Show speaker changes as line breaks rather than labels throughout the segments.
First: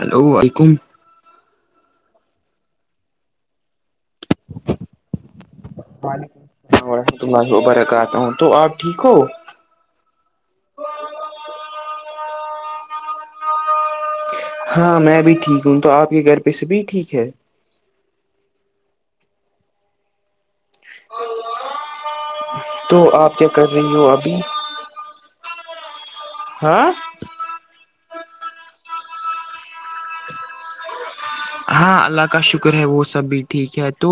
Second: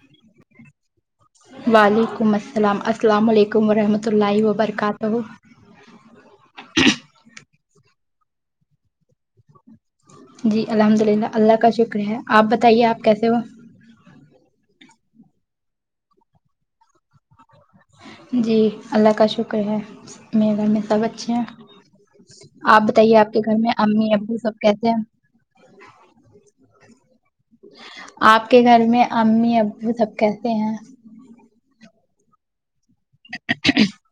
hello وعلیکم
وعلیکم السلام السلام علیکم ورحمۃ اللہ وبرکاتہ
وعلیکم السلام ورحمت اللہ وبرکاتہ ہوں تو آپ ٹھیک ہوف
جی الحمد للہ اللہ کا شکرہ ہے آپ بتائیے آپ کیسے ہو
ہاں میں بھی ٹھیک ہوں تو آپ کے گھر پہ سے بھی ٹھیک ہے
جی اللہ کا شکر ہے میرے گھر میں سب اچھے ہیں آپ
تو
بتائیے آپ کے
کیا
گھر
کر
میں
رہی ہو
امی
ابھی
ابو سب کہتے ہیں
ہاں
آپ کے گھر میں امی ابو سب کہتے ہیں
ہاں اللہ کا شکر ہے وہ سبھی ٹھیک ہے تو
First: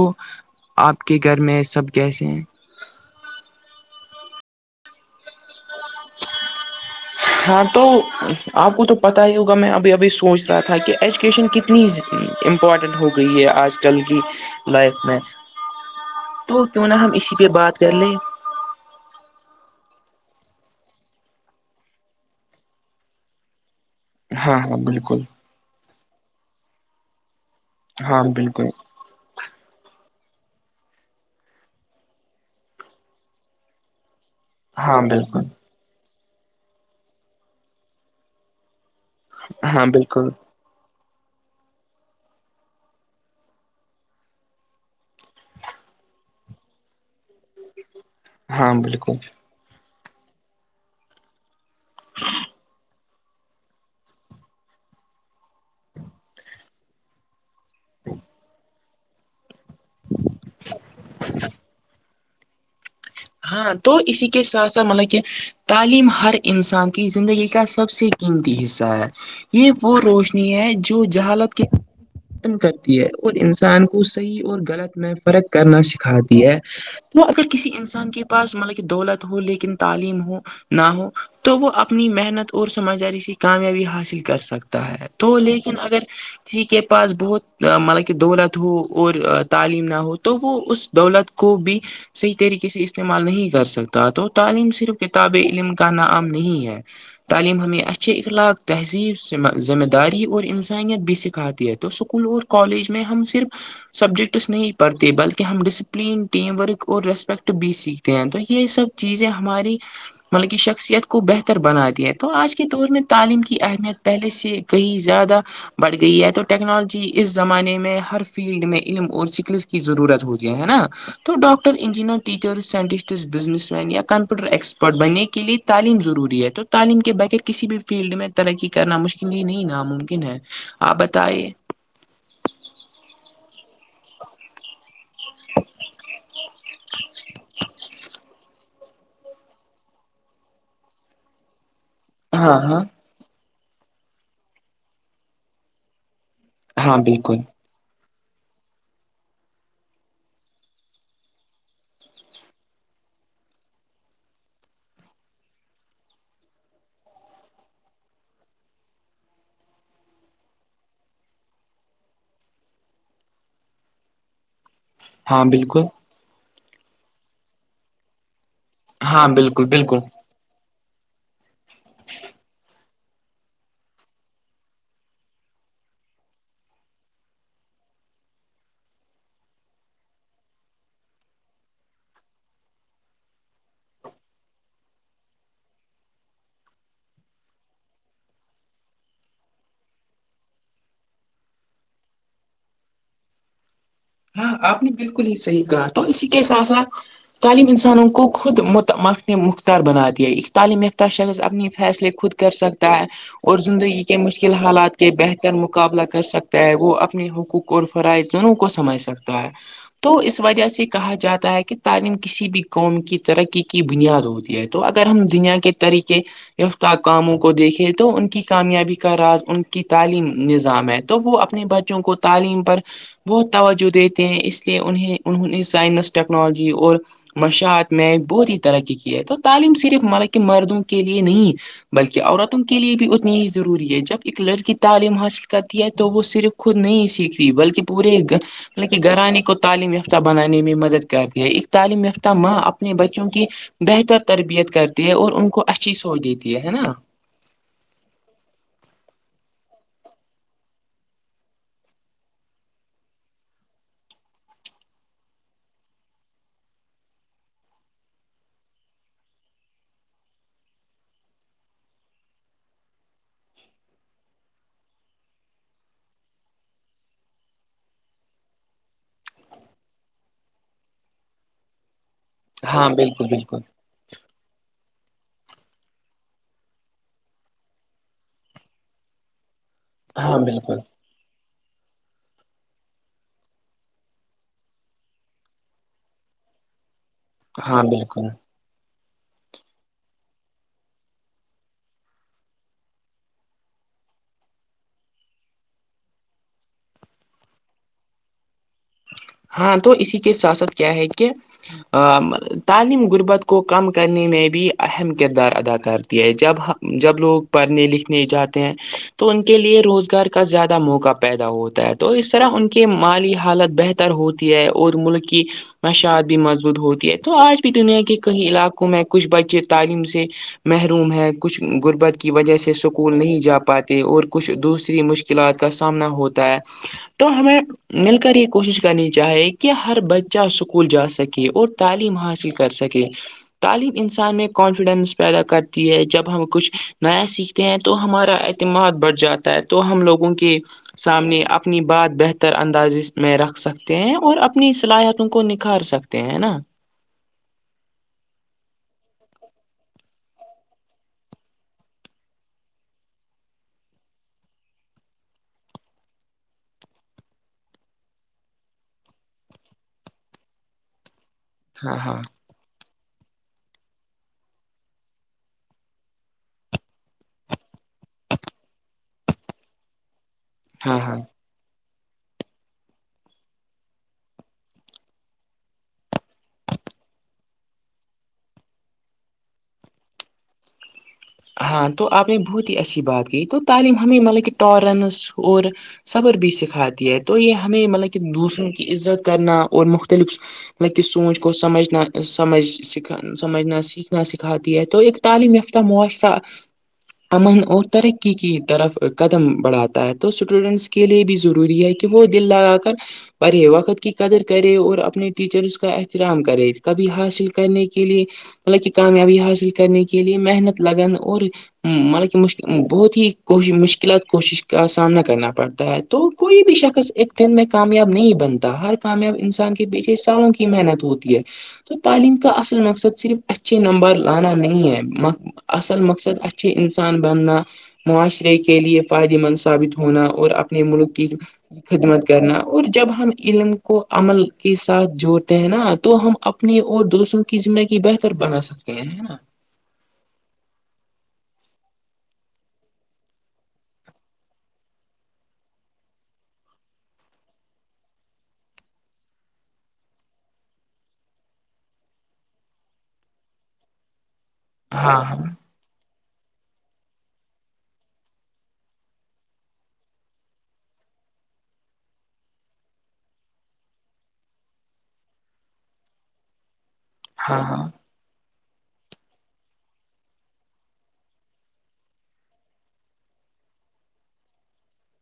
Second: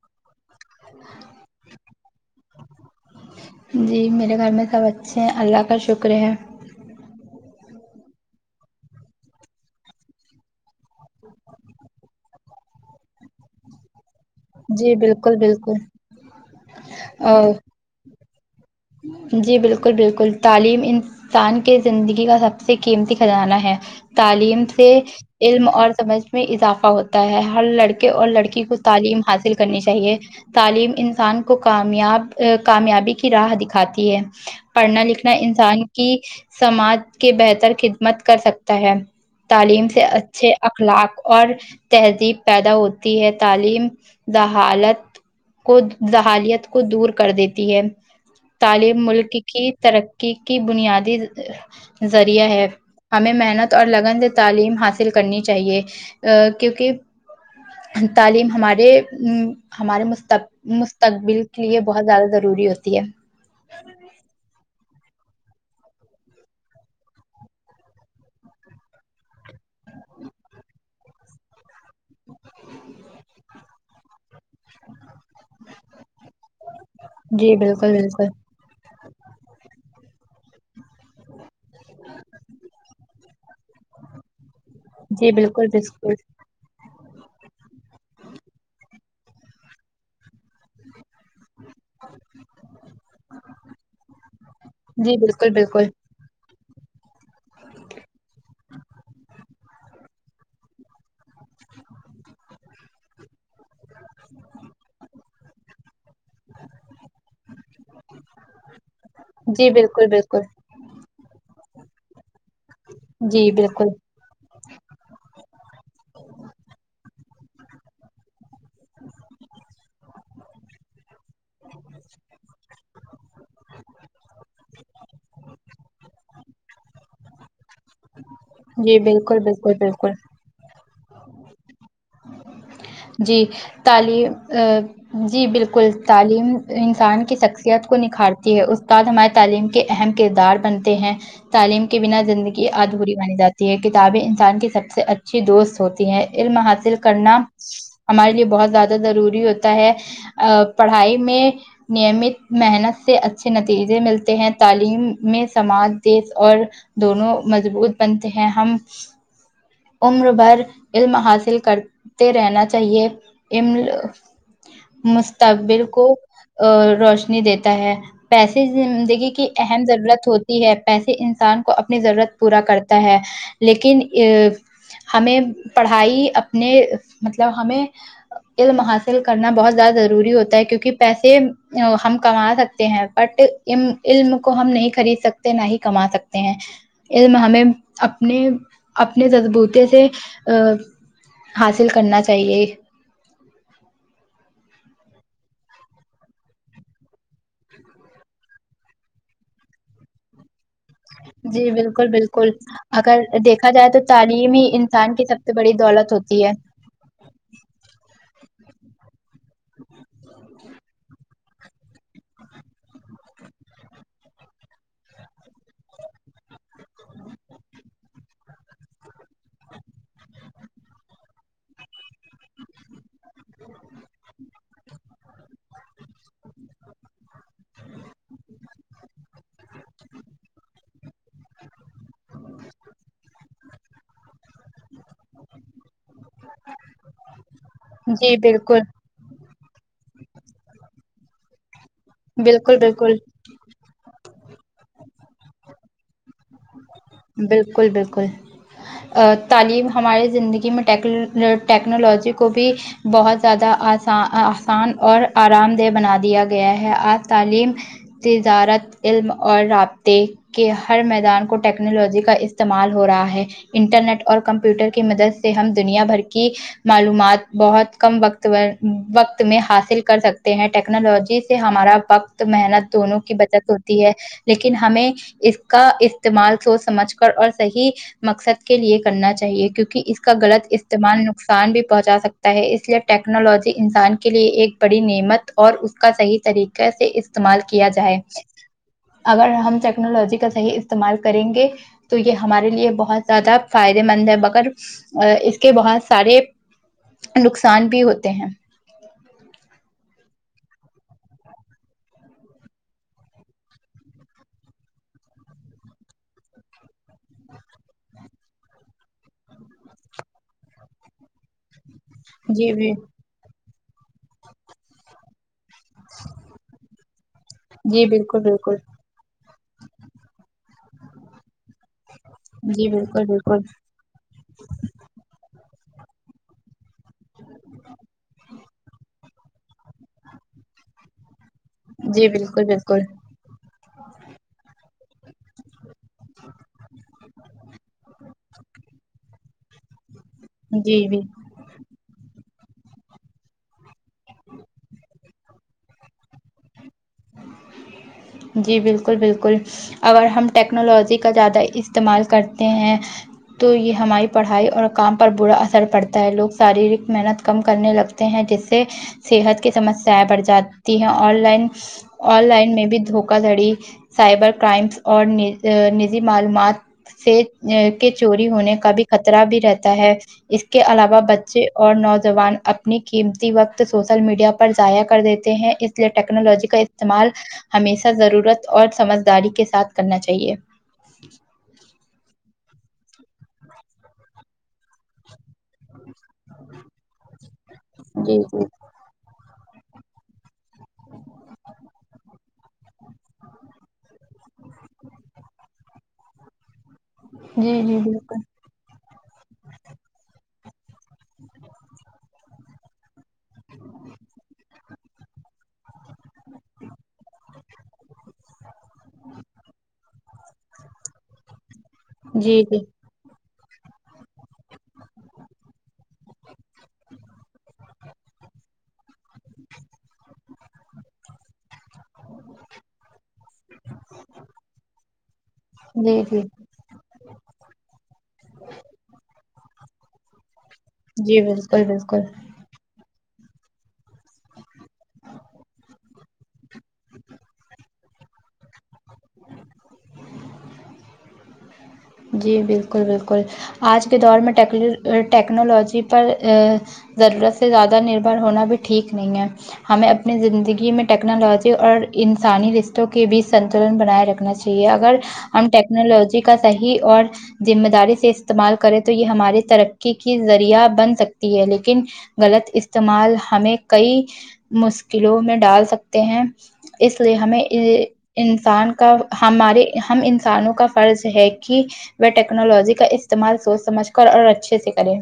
آپ کے گھر میں سب کیسے ہیں
جی میرے گھر میں سب اچھے ہیں اللہ کا شکر ہے
ہاں تو آپ کو تو پتا ہی ہوگا میں ابھی ابھی سوچ رہا تھا کہ ایجوکیشن کتنی اتنی امپورٹنٹ ہو گئی ہے آج کل کی
جی
لائک میں
بالکل بالکل
تو کیوں نہا ہم اسی پہ
اور
بات کر لیں
جی بالکل بالکل تعلیم ان انسان کے زندگی کا سب سے قیمتی خزانہ ہے
ہاں
تعلیم
ہاں
سے
بالکل
علم اور سمجھ میں اضافہ ہوتا ہے ہر لڑکے
ہاں
اور لڑکی
بالکل
کو تعلیم حاصل کرنی چاہیے تعلیم انسان کو کامیاب کامیابی کی راہ دکھ کھاتی ہے
ہاں
پڑھنا لکھنا
بالکل
انسان کی سماج کے بہتر خدمت کر سکتا ہے
ہاں
تعلیم سے
بالکل
اچھے اخلاق اور تہذیب پیدا ہوتی ہے تعلیم د حالت کو حالیت کو دور کر دیتی ہے
ہاں
تعلیم
بالکل
ملک کی ترقی کی بنیادی ذریعہ ہے ہمیں محنت اور لگن تعلیم حاصل کرنی چاہیے کیونکہ تعلیم ہمارے ہمارے مستق مستقبل کے لیے بہت زیادہ ضروری ہوتی ہے
ہاں تو اسی کے ساتھ ساتھ مطلب کہ تعلیم ہر انسان کی زندگی کا سب سے قیمتی حصہ ہے یہ وہ روشنی ہے جو جہالت کے ختم کرتی ہے اور انسان کو صحیح اور غلط میں فرق کرنا سکھاتی ہے تو اگر
جی
کسی
بالکل
انسان کے
بالکل
مطلب کہ دولت ہو لیکن تعلیم ہو نہ ہو تو وہ اپنی محنت اور سمجھداری س کامیابی حاصل کر سکتا ہے
جی
تو
بالکل
لیکن اگر
بالکل
کسی کے پاس بہت مطلب کہ دولت ہو اور تعلیم نہ ہو تو وہ اس دولت کو بھی صحیح طریقے سے اس استعمال نہیں کر سکتا تو تعلیم صرف
جی
کتاب
بالکل
علم
بالکل
کا نام نہیں ہے تعلیم ہمیں اچھے اخلاق تہذیب سے ذمہ داری اور انسانیت بھی سکھاتی ہے تو اسکول اور کالج میں ہم صرف سبجیکٹس نہیں پڑھتے بلکہ ہم ڈسپلین ٹیم ورک اور ریسٹ بی سیکھتے ہیں تو یہ سب چیزیں
جی
ہماری
بالکل بالکل
مطلب کی شخصیت کو بہتر بناتی ہے تو آج کے دور میں تعلیم
جی
کی
بالکل
اہمیت پہلے سے گئی زیادہ بڑھ گئی ہے تو ٹیکنالوجی اس زمانے میں ہر فیلڈ میں علم اور سکلس کیضرورت ہوتی ہے ہے نا تو ڈاکٹر انجینئر ٹیچر س بزنس مین یا کمپیوٹر ایکسپرٹ بننے کے لیئے تعلیم ضروری ہے تو تعلیم کے بغیر کسی بھی فیلڈ میں ترقی کرنا
جی
مشکل
بالکل
ہی نہیں
بالکل بالکل
ناممکن ہے آپ بتے
جی تعلیم جی بالکل تعلیم انسان کی شخصیت کو نکھارتی ہے استاد ہمارے تعلیم کے اہم کردار بنتے ہیں تعلیم کے بنا
ہاں
زندگی
ہاں
آدھوری مانی جاتی ہے کتابیں انسان کی سب سے اچھی دوست ہوتی ہیں علم حاصل
ہاں
کرنا
بالکل
ہمارے لیے بہت زیادہ ضروری ہوتا ہے ا پڑھائی میں نیمت محنت سے اچھے نتیجے ملتے ہیں تعلیم میں سماج دیس اور دونوں مضبوط بنتے ہیں ہم عمر بھر علم حاصل کرتے رہنا چاہیے
ہاں بالکل
مستقبل کو روشنی دیتا ہے پیسے
ہاں
زندگی کی
بالکل
اہم
بالکل
ضرورت ہوتی ہے پیسے انسان کو اپنی ضرورت پورا کرتا ہے لیکن ہمیں پڑھائی اپنے مطلب ہمیں علم حاصل کرنا بہت زیادہ ضروری ہوتا ہے کیونکہ پیسے ہم کما سکتے ہیں بٹ علم کو ہم نہیں خرید سکتے نہ ہی کما سکتے ہیں اس میں ہمیں اپنے اپنے بوتے سے حاصل کرنا چاہیے
ہاں آپ نے بالکل ہی صحیح کہا تو اسی کے ساتھ ساتھ تعلیم انسانوں کو خود مت مخنے مختار بنا دیا تعلیم یافتہ شخص اپنی
جی بالکل
فیصلے خود
بالکل
کر سکتا ہے
اگر
اور
دیکھا جائے تو
زندگی کے
تعلیم
مشکل
ہی
حالات کے
انسان کی سب
بہتر
سے بڑی
مقابلہ
دولت
کر
ہوتی
سکتا ہے وہ اپنے حقوق اور فرائض دونوں کو سمجھ سکتا ہے تو اس وجہ سے کہا جاتا ہے کہ تعلیم کسی بھی قوم کی ترقی کی بنیاد ہوتی ہے تو اگر ہم دنیا کے طریقے فت کااموں کو دیکھے تو ان کی کامیابی کا راز ان کی تعلیم نظام ہے تو وہ اپنے بچ بچوں کو تعلیم پر بہت توجہ دیتے ہیں اس لیے انہیں انہوں نے سائنس ٹیکنالوجی اور مشاعت میں بہت ہی طرح کی کی ہے تو تعلیم صرف ملب کہ مردوں کے لیے نہیں بلکہ عورتوں کے لیے بھی اتنی ہی ضروری ہے جب ایک لڑکی تعلیم حاصل کرتی ہے تو وہ صرف خود نہیں سیکھتی بلکہ پورے
جی بالکل
مطہ گھرانے کو تعلیم یافتہ بنانے میں مدد کرتی ہے ایک تعلیم یافتہ ماں
بالکل
اپنے
بالکل
بچوں کی بہتر تربیت کرتی ہے اور ان کو اچھی سوچ دیتی ہے ہے نا
بالکل بالکل تعلیم ہمارے زندگی میں ٹیکنالوجی کو بھی بہت زیادہ آسان آسان اور آرام دہ بنا دیا گیا ہے آج تعلیم تجارت علم اور رابطے کے ہر میدان کو ٹیک ٹیکنالوجی کا استعمال ہو رہا ہے انٹرنیٹ اور کمپیوٹر کی مدد سے ہم دنیا بھر کی معلومات بہت کم و وقت میں حاصل کر سکتے ہیں ٹیکنالوجی ہمارا وقت
ہاں
محنت دونوں
بالکل
کی
بالکل
بچت ہوتی لیکن ہمیں اس کا استعمال سوچ سمجھ کر اور صحیح مقصد کے لیے کرنا چاہیے کیونکہ اس کا
ہاں
غلط
بالکل
استعمال نقصان بھی پہنچا سکتا ہے اس لیے ٹیکنالوجی انسان کے لیے ایک بڑی نعمت اور اس کا صحیح طریقے سے اس استعمال
ہاں
کیا جائے
بالکل
اگر ہم ٹیکنالوجی کا صحیح استعمال کریں گے تو یہ ہمارے لیے بہت زیادہ فائدے مند ہے مگر اس کے بہت سارے نقصان بھی ہوتے ہیں
ہاں تو اسی کے ساتھ ساتھ کیا ہے کہ تعلیم غربت کو کم کرنے میں بھی اہم کردار ادا کرتے ہے جب ہم جب لوگ پڑھنے لکھنے جاتے ہیں تو ان کے لیے روزگار کا زیادہ موقع پیدا ہوتا ہے تو اس طرح ان
جی
کے
جی
مالی حالت بہتر ہوتی ہے اور ملک کی مشاعت بھی مضبوط ہوتی ہے تو آج بھی دنیا
جی
کے
بالکل
کئی
بالکل
علاقوں میں کچھ بچے تعلیم سے محروم ہیں کچھ غربت کی وجہ سے
جی
سکول
بالکل
نہیں جا
بالکل
پاتے اور کچھ دوسری مشکلات کا سامنا ہوتا ہے تو ہمیں مل کر ایک کوشش کرنی چاہے کہ ہر بچہ اسکول جا سکے اور تعلیم
جی
حاصل
بالکل
کر
بالکل
سکے تعلیم انسان میں کانفیڈینس پیدا کرتی ہے جب ہم کچھ نیا سیکھتے ہیں تو ہمارا مت بڑھ جاتا ہے تو ہم لوگوں کے
جی جی
سامنے اپنی بات بہتر اندازی میں رکھ سکتے ہیں اور اپنی صلاحیتوں کو نکھار سکتے ہیں نا
جی بالکل بالکل اگر ہم ٹیکنالوجی کا زیادہ استعمال کرتے ہیں تو یہ ہماری پڑھائی اور کام پر برا اثر پڑتا ہے لوگ شاریرک محنت کم کرنے لگ ہیں جس سے صحت کی سمسیایں بڑھ جاتی ہیں آن لائن
ہاں ہاں
لائن میں بھی دھوکا دھڑی سائبر کرائمس اور نجی معلومات سے ا کے چوری ہونے کا بھی خطرہ بھی رہتا ہے اس کے
ہاں ہاں
علاوہ ب بچے اور نوجوان اپنی قیمتی وقت سوشل میڈیا پر ضائع کر دیتے ہیں اس لیے ٹیکنالوجی کا استعمال ہمیشہ ضرورت اور سمجھداری کے ساتھ کرنا چاہیے
ہاں تو آپ نے بہت ہی اچھی بات کی تو تعلیم ہمیں مطلب کہ ٹالنس اور صبر بھی سکھاتی ہے تو یہ ہمیں مطلب کہ دوسروں کی عزت کرنا اور مختلف مطلب کی سوچ کو سمجھنا سمجھ سکھ سمجھنا سیکھنا سکھاتی ہے تو ایک تعلیم یافتہ معاشرہ امن
جی
اور
جی
ترقی
بالکل
کی طرف قدم بڑھاتا ہے تو اسٹوڈینٹس کے لیے بھی ضروری ہے کہ وہ دل لگا کر پڑھے وقت کی قدر کرے اور اپنے ٹیچرس کا احترام کرے کبھی حاصل کرنے کے لیے مطلب کہ کامیابی حاصل کرنے کے لیے محنت لگن اور مطلب کہ مش
جی جی
بہت ہی کو مشکلات کوشش کا سامنا کرنا پڑتا ہے تو کوئی بھی شخص ایک دن میں کامیاب نہیں بنتا ہر کامیاب انسان کے پیچھے سالوں کی محنت ہوتی ہے تو تعلیم کا اصل مقصد صرف اچھے نمبر لانا نہیں ہے اصل
جی جی
مقصدا اچھے انسان بننا معاشرے کے لیے فائدے مند ثابت ہونا اور اپنے ملک کی
جی بالکل بالکل
خدمت کرنا اور جب ہم علم کو عمل کے ساتھ جوڑتے ہیں نا تو ہم اپنے اور دوستوں کی زندگی بہتر بنا سکتے ہیں نا
جی بالکل بالکل آج کے دور میںٹ ٹیکنالوجی پر ضرورت سے زیادہ نربھر ہونا بھی ٹھیک نہیں ہے ہمیں اپنی زندگی میں ٹیکنالوجی اور انسانی رشتوں کے بیچ سنتلن بنائے رکھنا چاہیے اگر
ہاں ہاں
ہم ٹیکنالوجی کا صحیح اور ذمہ داری سے استعمال کرے تو یہ ہماری ترقی کی ذریعہ بن سکتی ہے لیکن غلط استعمال ہمیں کئی مشکلوں میں ڈال سکتے ہیں اس لیے
ہاں
ہمیں
ہاں
انسان کا ہمارے ہم انسانوں کا فرض ہے کہ وہ ٹیکنالوجی کا استعمال سوچ سمجھ کر اور اچھے سے کرے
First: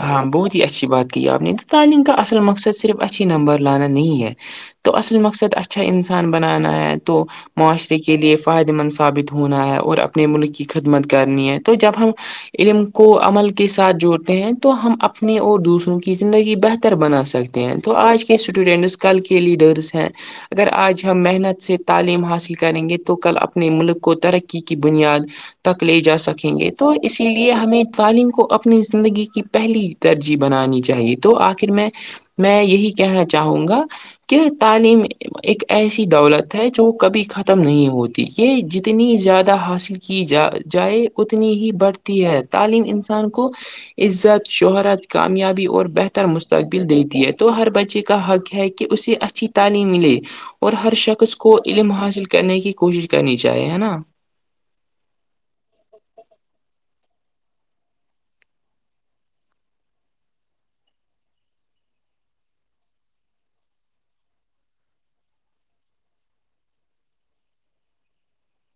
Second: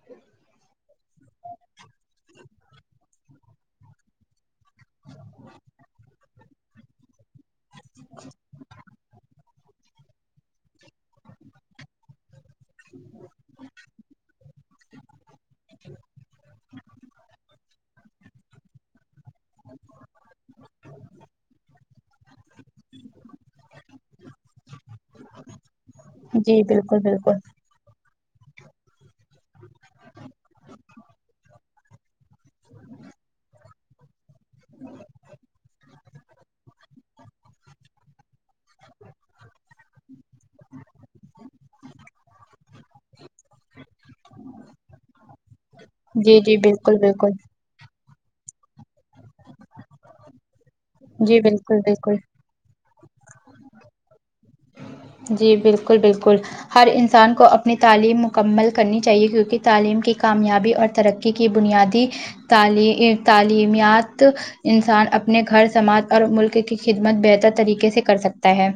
ہاں بہت ہی اچھی بات کہ آپ نے تو تعلیم کا اصل مقصد صرف اچھی نمبر لانا نہیں ہے تو اصل مقصد اچھا انسان بنانا ہے تو معاشرے کے لیے فائدے مند ثابت ہو ہونا ہے اور اپنے ملک کی خدمت کرنی ہے تو جب ہم علم کو عمل کے ساتھ جوڑتے ہیں تو ہم اپنے اور دوسروں کی زندگی بہتر بنا سکتے ہیں تو آج کے اسٹوڈنٹس کو کل کے لیڈرس ہیں اگر آج ہم محنت سے تعلیم حاصل کریں گے تو کل اپنے ملک کو ترقی کی بنیاد تک لے جا سکیں
جی
گے تو
بالکل
اسی
بالکل
لیے ہمیں تعلیم کو اپنی زندگی کی پہلی ترجیح بنانی چاہیے تو آخر میں میں یہی کہنا چاہوں گا کہ تعلیم ایک ایسی دولت ہے جو کبھی ختم نہیں ہوتی یہ جتنی زیادہ حاصل کی جا جائے اتنی ہی بڑھتی ہے تعلیم انسان کو عزت شہرت کامیابی اور بہتر
جی جی
مستقبل
بالکل
دیتی ہے
بالکل
تو ہر بچے کو حق ہے کہ اسے اچھی تعلیم ملے اور ہر شخص
جی
کو
بالکل
علم
بالکل
حاصل کرنے کی کوشش کرنی چاہیے ہے نا
جی بالکل بالکل ہر انسان کو اپنی تعلیم مکمل کرنی چاہیے کیونکہ تعلیم کی کامیابی اور ترقی کی بنیادی تعلیمیات انسان اپنے گھر سماج اور ملک کی خدمت بہتر طریقے سے کر سکتا ہے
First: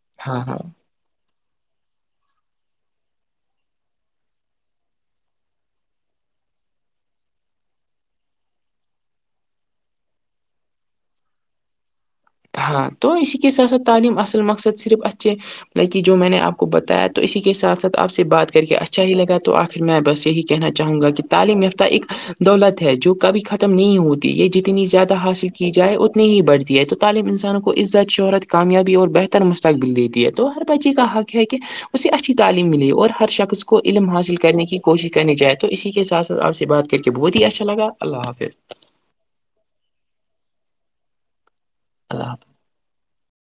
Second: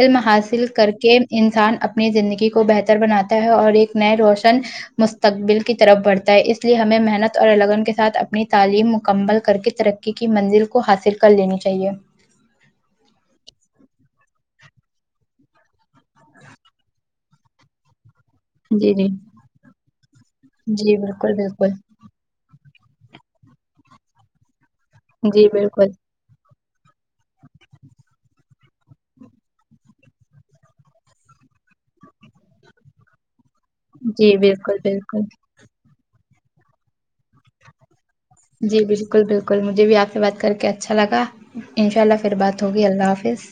علم
ہاں ہاں
حاصل کر کے انسان اپنی زندگی کو بہتر بناتا ہے اور ایک نئے روشن مستقبل کی طرف بڑھتا ہے اس لیے ہمیں محنت اور لگن کے ساتھ اپنی تعلیم مکمل کر کے ترقی کی منزل کو حاصل کر لینی چاہیے
ہاں تو اسی کے ساتھ سھ تعلیم اصل مقصد صرف اچھے بکی جو میں نے آپ کو بتایا تو اسی کے ساتھ ساتھ آپ سے بات پھر کہ
جی
اچھا
جی
ہی لگا تو آخر میں بس یہی کہنا
جی
چاہوں گا کہ
بالکل
تعلیم
بالکل
یافتہ ایک دولت ہے جو کبھی ختم نہیں ہوتی یہ جتنی زیادہ
جی
حاصل کی
بالکل
جائے اتنی ہی بڑھتی ہے تو طالم انسان کو عزت شہرت کامیابی اور بہتر مستقبل دیتی ہے تو ہر بچے کا حق ہے کہ اسے اچھی تعلیم ملی اور ہر شخص کو علم
جی
حاصل کرنے
بالکل
کی کوشش
بالکل
کرنے جائے تو اسی کے سات ساتھ آ سے بات کر کے بہت ہی اچھا لگا اللہ حافظ
جی بالکل بالکل مجھے بھی آپ سے بات کر کے اچھا لگا انشاء اللہ پھر بات ہوگی اللہ حافظ